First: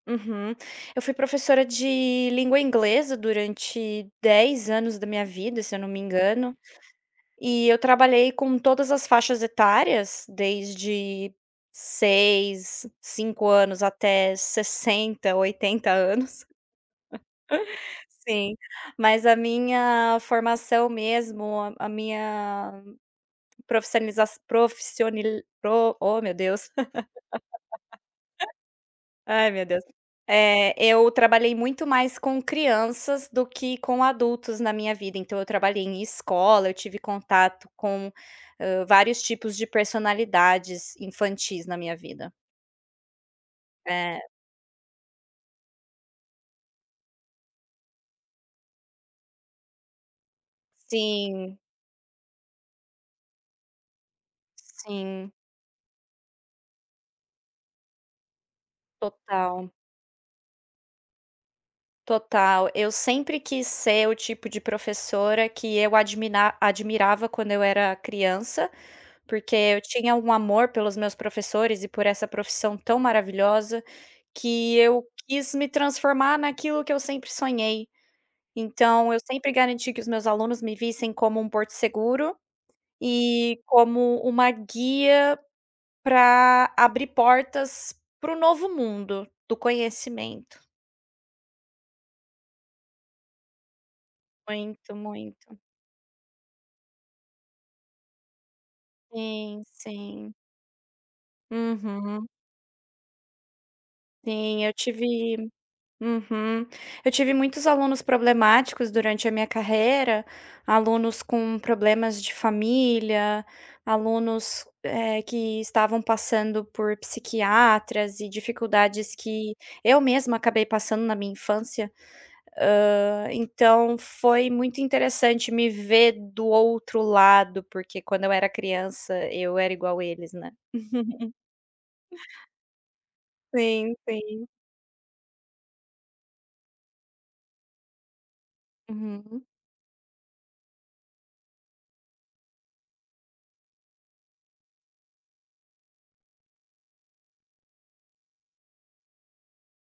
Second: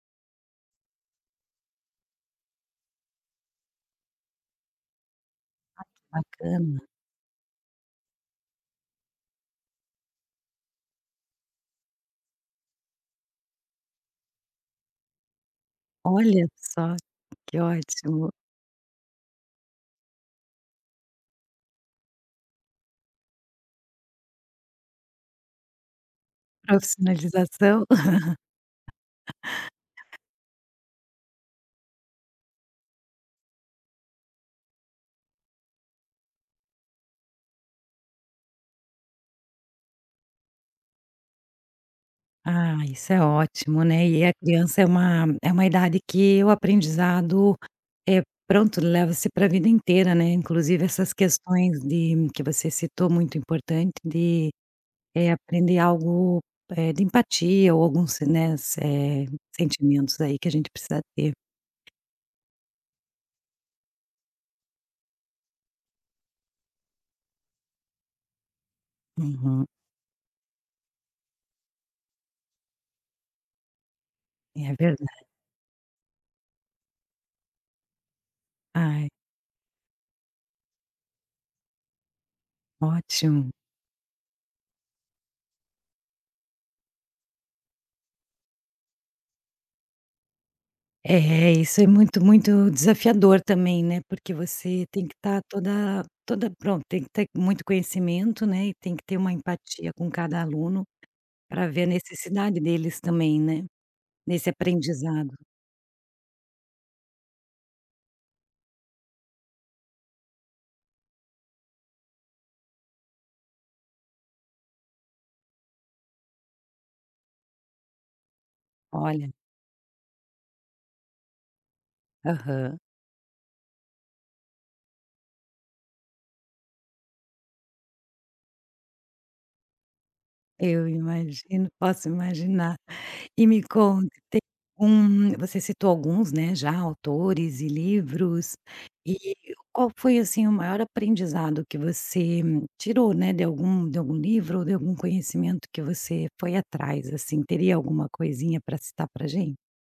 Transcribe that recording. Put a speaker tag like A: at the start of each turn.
A: Uhum. Eu fui professora de língua inglesa durante 10 anos da minha vida, se eu
B: Ah
A: não
B: que
A: me engano.
B: bacana.
A: E eu trabalhei com todas as faixas etárias, desde 6, 5 anos até 60, 80 anos.
B: Olha só, que ótimo.
A: Sim, mas a minha formação mesmo, a minha profisaliza profissioni pro oh meu Deus.
B: Profissionalização.
A: Ai, meu Deus! Eh, eu trabalhei muito mais com crianças do que com adultos na minha vida, então eu trabalhei em escola, eu tive contato com vários, hã, tipos de personalidades infantis na minha vida.
B: Ah, isso é ótimo, né?
A: É.
B: E é a criança é uma é uma idade que o aprendizado é pronto, leva-se para a vida inteira, né? Inclusive essas
A: Sim.
B: questões de que você citou, muito importante de, eh,
A: Sim.
B: aprender algo, eh, de empatia ou alguns, né, eh,
A: Total.
B: sentimentos aí que a gente precisa ter.
A: Total! Eu sempre quis ser o tipo de professora que eu adimina admirava quando eu era criança, porque
B: Uhum.
A: eu tinha um amor pelos meus professores e por essa profissão tão maravilhosa,
B: É
A: que eu
B: verdade.
A: quis me transformar naquilo que eu sempre sonhei.
B: Ai.
A: Então, eu sempre garanti que os meus alunos me vissem como um porto seguro
B: Ótimo.
A: e como uma guia pra abrir portas para o novo mundo, do conhecimento.
B: É, isso é muito muito desafiador também, né? Porque você
A: Muito,
B: tem que estar
A: muito.
B: toda toda pronto Tem que ter muito conhecimento, né, e tem que ter uma
A: Sim,
B: empatia com
A: sim.
B: cada aluno, pra ver a
A: Uhum.
B: necessidade deles também, né, nesse
A: Sim, eu
B: aprendizado.
A: tive Uhum, eu tive muitos alunos problemáticos durante a minha carreira, alunos com problemas de família, alunos, ah, que estavam passando por psiquiatras e dificuldades
B: Olha.
A: que eu mesma acabei passando na minha infância.
B: Aham.
A: Ah, então foi muito interessante me ver do outro lado, porque quando eu era criança, eu era igual eles, né.
B: Eu imagino, posso imaginar. E me
A: Sim,
B: conta, tem
A: sim.
B: um você citou alguns, né, já, autores e livros. E,
A: Uhum.
B: qual foi assim o maior aprendizado que você tirou, né, de algum de algum livro ou de algum conhecimento que você foi atrás, assim? Teria alguma coisinha pra citar pra gente?